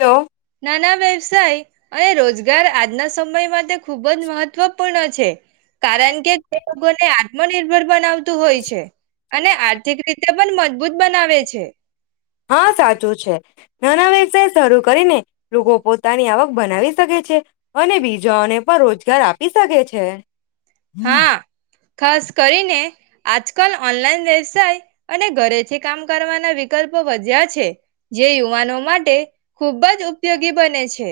Hello. નાના વ્યવસાય અને રોજગાર આજના સમય માટે ખુબ જ મહત્વપૂર્ણ છે, કારણ કે તે લોકોને આત્મનિર્ભર બનાવતું હોય છે, અને આર્થિક રીતે પણ મજબૂત બનાવે છે, હા, સાચું છે, નાના વ્યવસાય શરૂ કરી ને લોકો પોતાની આવક બનાવી શકે છે, અને બીજાને પણ રોજગાર આપી શકે છે, હા ખાસ કરીને આજકાલ ઓનલાઈન વ્યવસાય અને ઘરેથી કામ કરવાના વિકલ્પો વધ્યા છે, જે યુવાનો માટે ખુબ જ ઉપયોગી બને છે,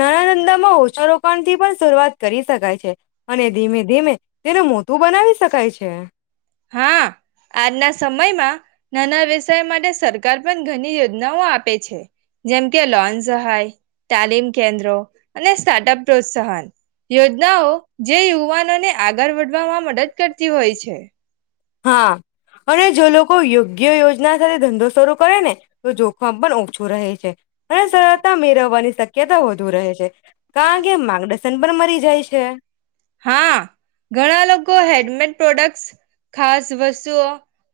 નાના નંદા માં હો છે વૃક્ષરોોકાણ થી પણ શરૂઆત કરી શકાય છે, અને ધીમે ધીમે તેને મોટું બનાવી શકાય છે, [unintelligible] હા, આજના સમયમાં નાના વ્યવસાય માટે સરકાર પણ ઘણી યોજનાઓ આપે છે, જેમ કે લોન સહાય તાલીમ કેન્દ્રો અને સ્ટાર્ટઅપ પ્રોત્સાહન યોજનાઓ જે યુવાનોને આગળ વધવામાં મદદ કરતી હોય છે, હા, અને જો લોકો યોગ્ય જે યોજના સા ધંધોસ શરૂ કરે ને તો જોખમ પણ ઓછું રહે છે. અને સરળતા મેળવવાની શક્યતા વધુ રહે છે, કારણ કે માર્ગદર્શન પણ મરી જાય છે. હા ઘણા લોકો હેન્ડમેડ પ્રોડક્ટ્સ ખાસ વસ્તુઓ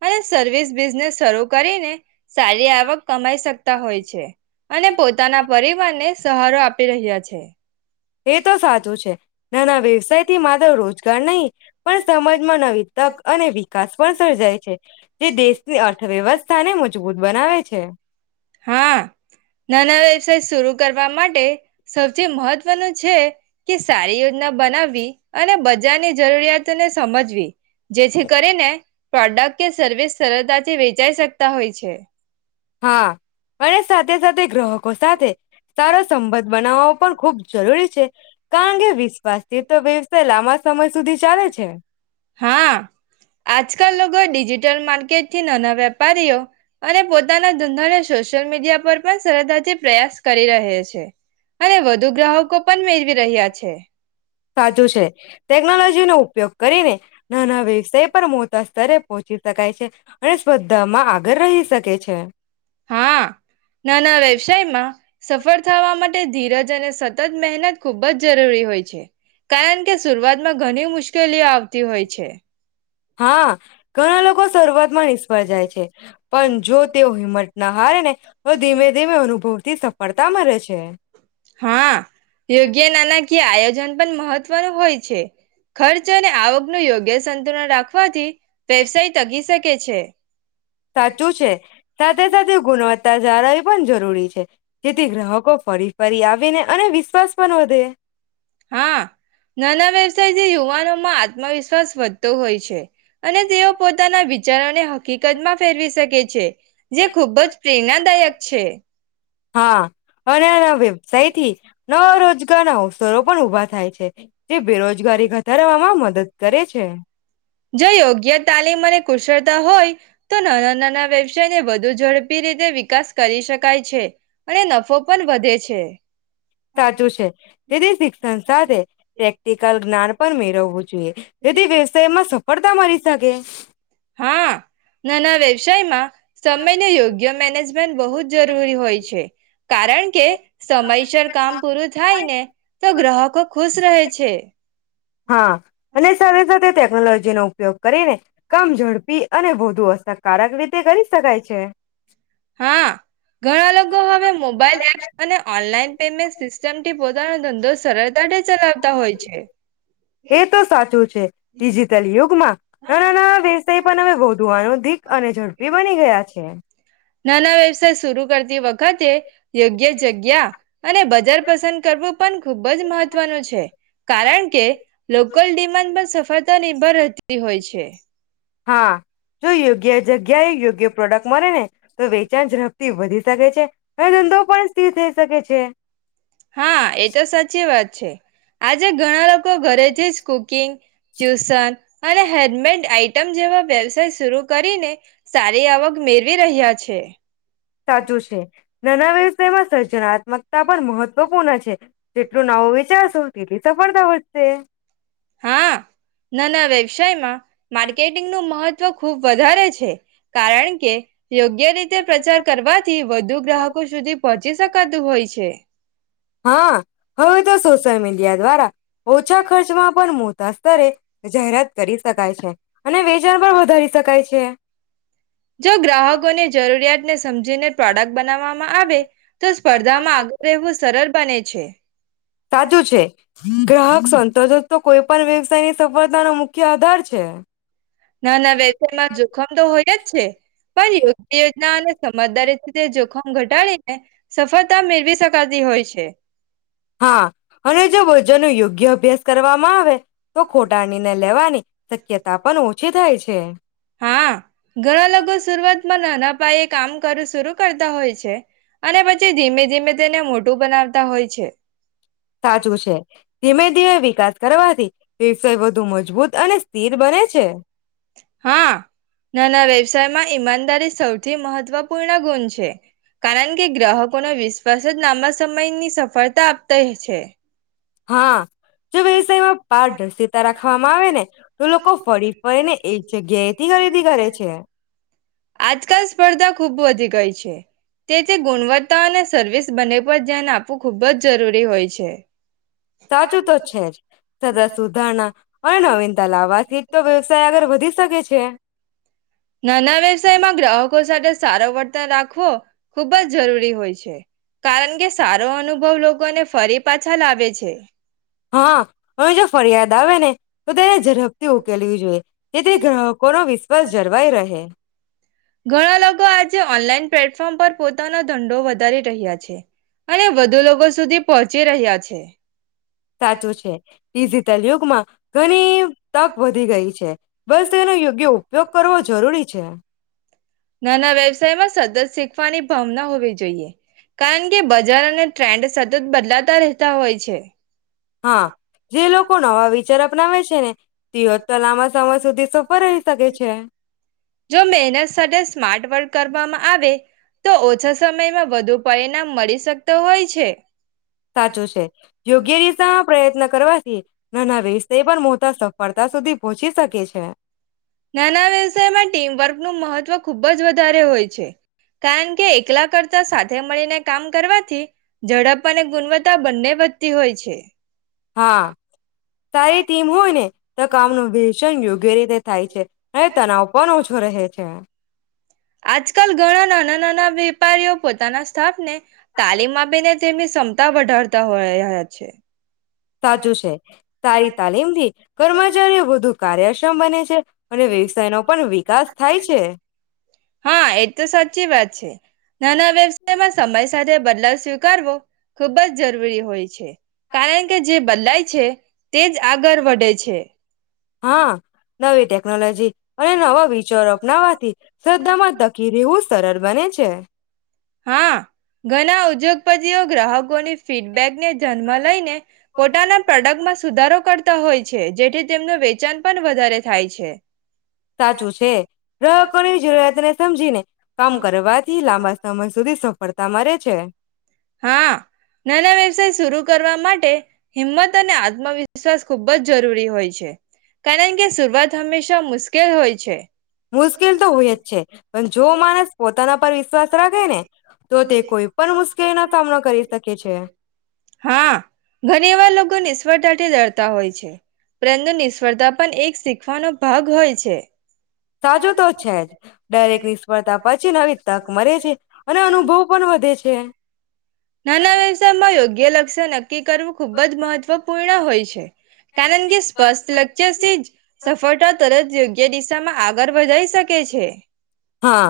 અને સર્વિસ બિઝનેસ શરૂ કરીને સારી આવક કમાઈ શકતા હોય છે. અને પોતાના પરિવારને સહારો આપી રહ્યા છે. એ તો સાચું છે. નાના વ્યવસાય થી માત્ર રોજગાર નહીં, પણ સમાજમાં નવી તક અને વિકાસ પણ સર્જાય છે. જે દેશની અર્થવ્યવસ્થાને મજબૂત બનાવે છે. હા નાના વ્યવસાય શરૂ કરવા માટે સૌથી મહત્વનું છે કે સારી યોજના બનાવવી અને બજારની જરૂરિયાતોને સમજવી. જેછી કરે ને પ્રોડક્ટ કે સર્વિસ સરળતાથી વેચાઈ શકતા હોય છે. હા. અને સાથે સાથે ગ્રહક કો સાથે સારો સંબંધ બનાવો પણ ખૂબ જરૂરી છે. કારણ કે વિશ્વાસથી તો વ્યવસાય લાંબા સમય સુધી ચાલે છે. હા ટલ માર્કેટ થી નાના વેપારીઓ અને પોતાના ધંધાને સોશિયલ મીડિયા પર પણ સરળતાથી પ્રયાસ કરી રહે છે. અને વધુ ગ્રાહકો પણ મેળવી રહ્યા છે સાચું છે. ટેકનોલોજી નો ઉપયોગ કરીને નાના વ્યવસાય પર મોટા સ્તરે પહોચીં શકાય છે. અને સ્પર્ધામાં આગળ રહી શકે છે. હા નાના વ્યવસાયમાં સફળ થવા માટે ધીરજ અને સતત મહેનત ખૂબ જ જરૂરી હોય છે. કારણ કે શરૂઆતમાં ઘણી મુશ્કેલીઓ આવતી હોય છે. હા ઘણા લોકો શરૂઆતમાં નિષ્ફળ જાય છે. પણ જો તેઓ હિંમત ના હારે ને તો ધીમે-ધીમે અનુભવ થી સફળતા મળે છે. કીય આયોજન પણ મહત્વનું હોય છે. ખર્ચ અને આવક નું યોગ્ય સંતુલન રાખ રખવાથી વ્યવસાય તગી શકે છે. સાચું છે, સાથે-સાથે ગુણવત્તા જાળવવી પણ જરૂરી છે. જેથી ગ્રાહકો ફરી-ફરી આવીને અને વિ હા. નાના વ્યવસાય જે યુવાનો માં આત્મવિશ્વાસ વધતો હોય છે અને તેઓ પોતાના વિચારોને હકીકત માં ફેરવી શકે છે. જે ખુબ જ પ્રેરણાદાયક છે. હા અને એના વ્યવસાય થી નવ રોજગાર ના અવસરો પણ ઉભા થાય છે. તે બેરોજગારી ઘટારવામાં મદદ કરે છે. જો યોગ્ય તાલીમ અને કુશળતા હોય તો નાના નાના વ્યવસાયને વધુ ઝડપી રીતે વિકાસ કરી શકાય છે અને નફો પણ વધે છે. સાચું છે તેથી શિક્ષણ સાથે પ્રેક્ટિકલ જ્ઞાન પણ મેળવવું જોઈએ. જેથી વ્યવસાયમાં સફળતા મળી શકે. [inaudible] હા નાના વ્યવસાયમાં સમમેય યોગ્ય મેનેજમેન્ટ બહુ જ જરૂરી હોય છે કારણ કે સમયસર કામ પૂરું થાય ને તો ગ્રાહકો ખુશ રહે છે. હા અને સાથે સાથે ટેકનોલોજીનો ઉપયોગ કરીને કામ ઝડપી અને વધુ અસરકારક રીતે કરી શકાય છે. હા ઘણા લોકો હવે મોબાઈલ એપ્સ અને ઓનલાઈન પેમેન્ટ સિસ્ટમથી બ પોતાનો ધંધો સા [unintelligible] ચલાવતા હોય છે. તીજી [unintelligible] ના ના ના વે પણ અમે ગોધવાનું દીક અને ઝડપી બની ગયા છે. નાના વ્યવસાય સુ કરતી વખતે યોગ્ય જગ્યા અને બજાર પસંદ કરવું પણ ખુબ જ મહત્વનું છે કારણ કે લોકલ ડિમાન્ડ પણ સફ નિભર રહેતી હોય છે. હા જો યોગ્ય જગ્યાએ યોગ્ય પ્રોડક્ટ મળે ને તો વેચાણ ઝડપથી વધી શકે છે. [unintelligible] ટી થઈ શકે છે. હા એતો સાચી વાત છે આજે ઘણા લોકો ઘરેથી જ કુકિંગ ટ્યુશન અને હેન્ડમેડ આઈટમ જેવા વ્યવસાય શર કરીને સારી આવક મેળવી રહ્યા છે. સાચું છે નાના. [unintelligible] [unintelligible] મતા પણ મહત્વપૂર્ણ છે જેટલું નાવ વિચારશું સફળતા વધશે. હા નાના વ્યવસાયમાં માર્કેટિંગ નું મહત્વ ખુબ વધારે છે કારણ કે જે રીતે પ્રચાર કરવાથી વધુ ગ્રાહકો સુધી પહોંચી શકાતું હોય છે હા હવે તો સોશિયલ મીડિયા દ્વારા ઓછા ખર્ચમાં પણ [unintelligible] સ્તરે જાહેરાત કરી શકાય છે અને વેચાણ પણ વધારી શકાય છે જો ગ્રાહકોની જરૂરિયાતને સમજીને પ્રોડક્ટ બનાવવામાં આવે તો સ્પર્ધામાં આગળ રહેવું સરળ બને છે સાચું છે ગ્રાહક સંતોષ તો કોઈ પણ વ્યવસાયની સફળતા નો મુખ્ય આધાર છે નાના વેસામાં જોખમ તો હોય જ છે પણ યોગ્ય યોજના અને સમજદારી જોખમ ઘટાડીને સફળ મેળવી શકાતી હોય છે હા અને જો વજન યોગ યોગ્ય અભ્યાસ કરવામાં આવે તો ખોટાણી ને લેવાની શક્યતા પણ ઓ જે થાય છે. હા, ઘણા લોકો શુરુઆતમાં નાના પાયે કામ કરું શરુ કરતા હોય છે અને પછી ધીમે ધીમે તેને મોટું બનાવતા હોય છે. સાચું છે. ધીમે ધીમે વિકાસ કરવાથી વ્યવસાય વધુ મજબૂત અને સ્થિર બને છે. હા નાના વ્યવસાયમાં ઈમાનદારી સૌથી મહત્વપૂર્ણ ગુણ છે. કારણ કે ગ્રાહકોનો વિશ્વાસ જ લાંબા સમયની સફળતા આપતા હી છે. હા, જો વ્યવસાયમાં પારદર્શિતા રાખવામાં આવે ને તો લોકો ફરી ફરીને એક જગ્યાએથી ખરીદી કરે છે. ધી ગઈ છે. તે જે ગુણવતાન સર્વિસ બને પર ધ્યાન આપવું ખુબ જ જરૂરી હોય છે. સાચું તો છે જ. સદા સુધારણા પણ નવીન તલાવાત થી તો વ્યવસાય આગળ વધી શકે છે. નાના વ્યવસાયમાં ગ્રાહકો સાથે સારો વર્તન રાખ વો ખુબ જ જરૂરી હોય છે. કારણ કે સારો અનુભવ લોકોને ફરી પાછા લાવે છે. હા, હવે જો ફરિયાદ આવે ને તો તેને ઝડપથી ઉકેલવી જોઈએ. જે તે ગ્રાહકોનો વિશ્વાસ જળવાઈ રહે. [inaudible] ઘણા લોકો આજે ઓનલાઈન પ્લેટફોર્મ પર પોતાનો ધંઘો વધારી રહ્યા છે અને વધુ લોકો સુધી પહોંચી રહ્યા છે. સાચું છે. ડિઝીટલ યુગમાં ઘણી તક વધી ગઈ છે. બસ તેનો યોગ્ય ઉપયોગ કરવો જરૂરી છે. નાના વ્યવસાયમાં સદ શીખવાની ભાવના હોવી જોઈએ. કારણ કે બજાર અને ટ્રેન્ડ સતત બદલાતા રહેતા હોય છે. હા, જે લોકો નવા વિચારા અપનાવે છે ને તેઓ ન તો લાંબા સમય સુધી સફર રહી શકે છે. જો મેહનત સાથે સ્માર્ટ વર્ક કરવામાં આવે તો ઓછા સમયમાં વધુ પરિણામ મળી શકતો હોય છે. સાચું છે. યોગ્ય દિશામાં પ્રયત્ન કરવા થી નાના વેષ તે પણ મોતા સફળતા સુધી પહોંચી શકે છે. છે નાના વ્યવસાયમાં ટીમવર્કનું મહત્વ ખૂબ જ વધારે હોય છે કારણ કે એકલા કરતા સાથે મળીને કામ કરવાથી ઝડપ અને ગુણવત્તા બંને વધતી હોય છે. હા સારી ટીમ હોય ને તો કામ ન વચન યોગ્ય રીતે થાય છે અને તનાવ પણ ઓછો રહે છે. આજકાલ ઘણા નાના નાના વેપારીઓ પોતાના સ્થાફને તાલીમ આપીને તેમની ક્ષમતા વધારતા હોય રહ્યા છે. સાચું છે તારી તાલીમ થી કર્મચારીઓ વધુ કાર્યક્ષમ બને છે. અને વ્યવસાય નો પણ વિકાસ થાય છે [inaudible] [inaudible] હા એજ તો સાચી વાત છે નાના વ્યવસાયમાં સમય સાથે બદલા સ્વીકારવો ખૂબ જ જરૂરી હોય છે કારણ કે જે બદલાય છે તે જ આગળ વધે છે. હા નવી ટેકનોલોજી અને નવા વિચારો ના વાથી શ્રદ્ધામાં તકી રવું સરળ બને છે. હા ઘણા ઉદ્યોગપતિઓ ગ્રાહકોની ફીડબેકને જન્મ લઈ ને પોતાના પ્રોડક્ટમાં સુધારો કરતા હોય જેથી તેમનું વેચાણ પણ વધારે થાય છે. સાચું છે ગ્રહકોની જરૂરિયાતને સમજીને કામ કરવાથી લાંબા સમય સુધી ધિ સફ પડતા મારે છે. હા નાના વ્યવસાય શરૂુ કરવા માટે હિંમત અને આત્મવિશ્વાસ ખૂબ જ જરૂરી હોય છે, કારણ કે શરૂઆત હંમેશા મુશ્કેલ હોય છે. મુશ્કેલ તો હોય છે. પણ જો માણસ પોતાના પર વિશ્વાસ રાખે ને તો તે કોઈ પણ મુશ્કેલીનો સામનો કરી શકે છે. નિષફળતા ડરતા હોય છે, પરંતુ નિષ્ફળતા પણ એક શીખવાનો ભાગ હોય છે. સાચું તો છે જ દરેક નિષ્ફળતા પછી નવી તક મળરેે છે, અને અનુભવ પણ વધે છે. નાના વ્યવસાયમાં યોગ્ય લક્ષ્ય નક્કી કરવું ખૂબ જ મહત્વપૂર્ણ હોય છે. કારણ કે સ્પષ્ટ લક્ષચર છે, જ સફળતા તરત યોગ્ય દિશામાં આગળ વધી શકે છે. હા,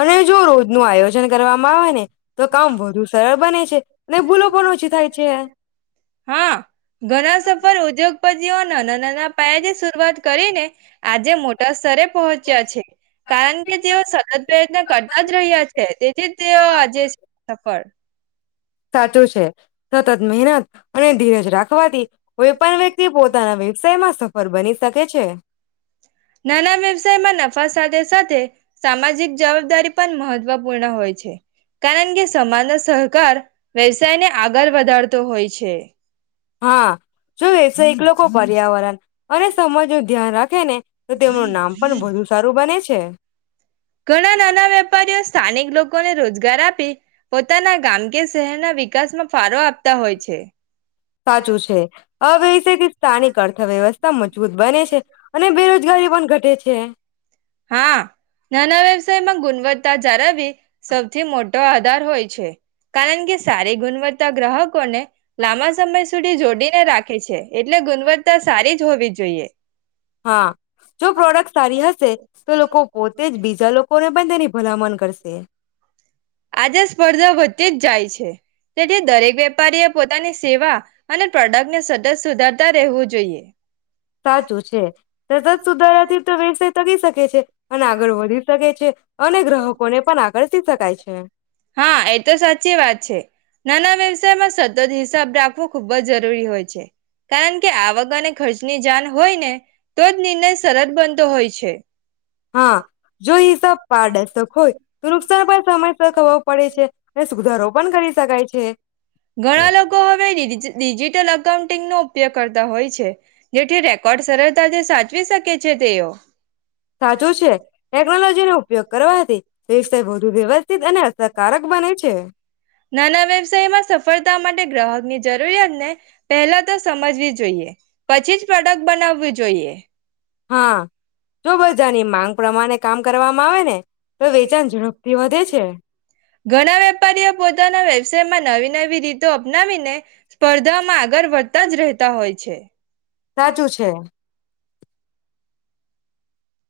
અને જો રોજ ન આયોજન જન કરવામાં આવે ને તો કામ વધુ સરળ બને છે, ભૂલો પણ ઓછી થાય જયા હા, ઘણા સફર ઉદ્યોગપ તીઓ નાના ના પાયાથી શરૂઆત કરીને આજે મોટા સ્તરે પહોચ્યા છે, કારણ કે તેઓ સતત પ્રયત્ન કરતા જ રહ્યા છે, તેથી તેઓ આજે સફળ સાચું છે, સતત મહેનત અને ધીરેજ રાખો વા થી કોઈ પણ વ્યક્તિ પોતાના વ્યવસાયમાં સફળ બની શકે છે, નાના વ્યવસાયમાં નફા સાથે સાથે સામાજિક જવાબદારી પણ મહત્વપૂર્ણ હોય છે, કારણ કે સમાન સહકાર વેવ ષાને આગળ વધારતો હોય છે. હા જો એકલો ખો પર્યાવરણ અને સમજ ધ્યાન રાખ હેને તો તેમનું નામ પણ વધુ સારું બને છે. ઘણા નાના વેપારીઓ સ્થાનિક લોકોને રોજગાર આપી પોતાના ગામ કે શહેરના વિકાસમાં ફાળો આપતા હોય છે. સાચું છે આ વ્યષથી સ્થાનિક અર્થવ્યવસ્થા તમન જૂથ બને છે અને બેરોજગારી પણ ઘટે છે. હા નાના વ્યવસાયમાં ગુણવત્તા જાળવવી સૌથી મોટો આધાર હોય છે કારણ કે સારી ગુણવત્તા ગ્રાહકોને લાંબા સમય સુધી જોડીને રાખે છે એટલે ગુણવત્તા સારી જ હોવી જોઈએ. હા જો પ્રોડક્ટ સારી હશે તો લોકો પોતે જ બીજા લો કોને પણ તેની ભલામણ કરશે. તે જ જાય છે તેથી દરેક વેપારી એ પોતાની સેવા અને પ્રોડક્ટને સતત સુધારતા રહેવું જોઈએ. સાચું છે સતત સુધારાથી તો વીસે તગી શકે છે. અને આગળ વધી શકે છે અને ગ્રાહકોને પણ આગળતી શકાય છે. હા એ સાય માં સતત હિસાબ રાખવો ખૂબ જ જરૂરી હોય છે કારણ કે આવક અને ખર્ચની જાણ હોય ને તો જ નિર્ણય સરળ બનતો હોય છે. હા જોઈ તો પારડર્શક હોય તો નુકસાન પણ સમયસર ખબર પડે છે અને સુધારો પણ કરી શકાય છે. ઘણા લોકો હવે ડીજી ડિજિટલ [unintelligible] નો ઉપયોગ કરતા હોય છે જેથી રેકોર્ડ સરળતાથી સાચવી શકે છે તેઓ. સાચું છે, ટેકનોલોજીનો ઉપયોગ કરવાથી વ્યવસાય વઘુ વ્યવસ્થિત અને અસરકારક બને છે. તા માટે ગ્રાહકની જરૂરિયાતને પહેલા તો સમજવી જોઈએ. પછી જ પ્રોડક્ટ બનાવી. જોઈએ. હા, જો બઘાની માંગ પ્રમાણે કામ કરવામાં આવેને ઘણા વેપારીઓ પોતાના સેર મા નવી નવી રીતો અપનાવીને સ્પર્ધામાં આગળ વધતા જ રહેતા હોય છે. સાચું છે.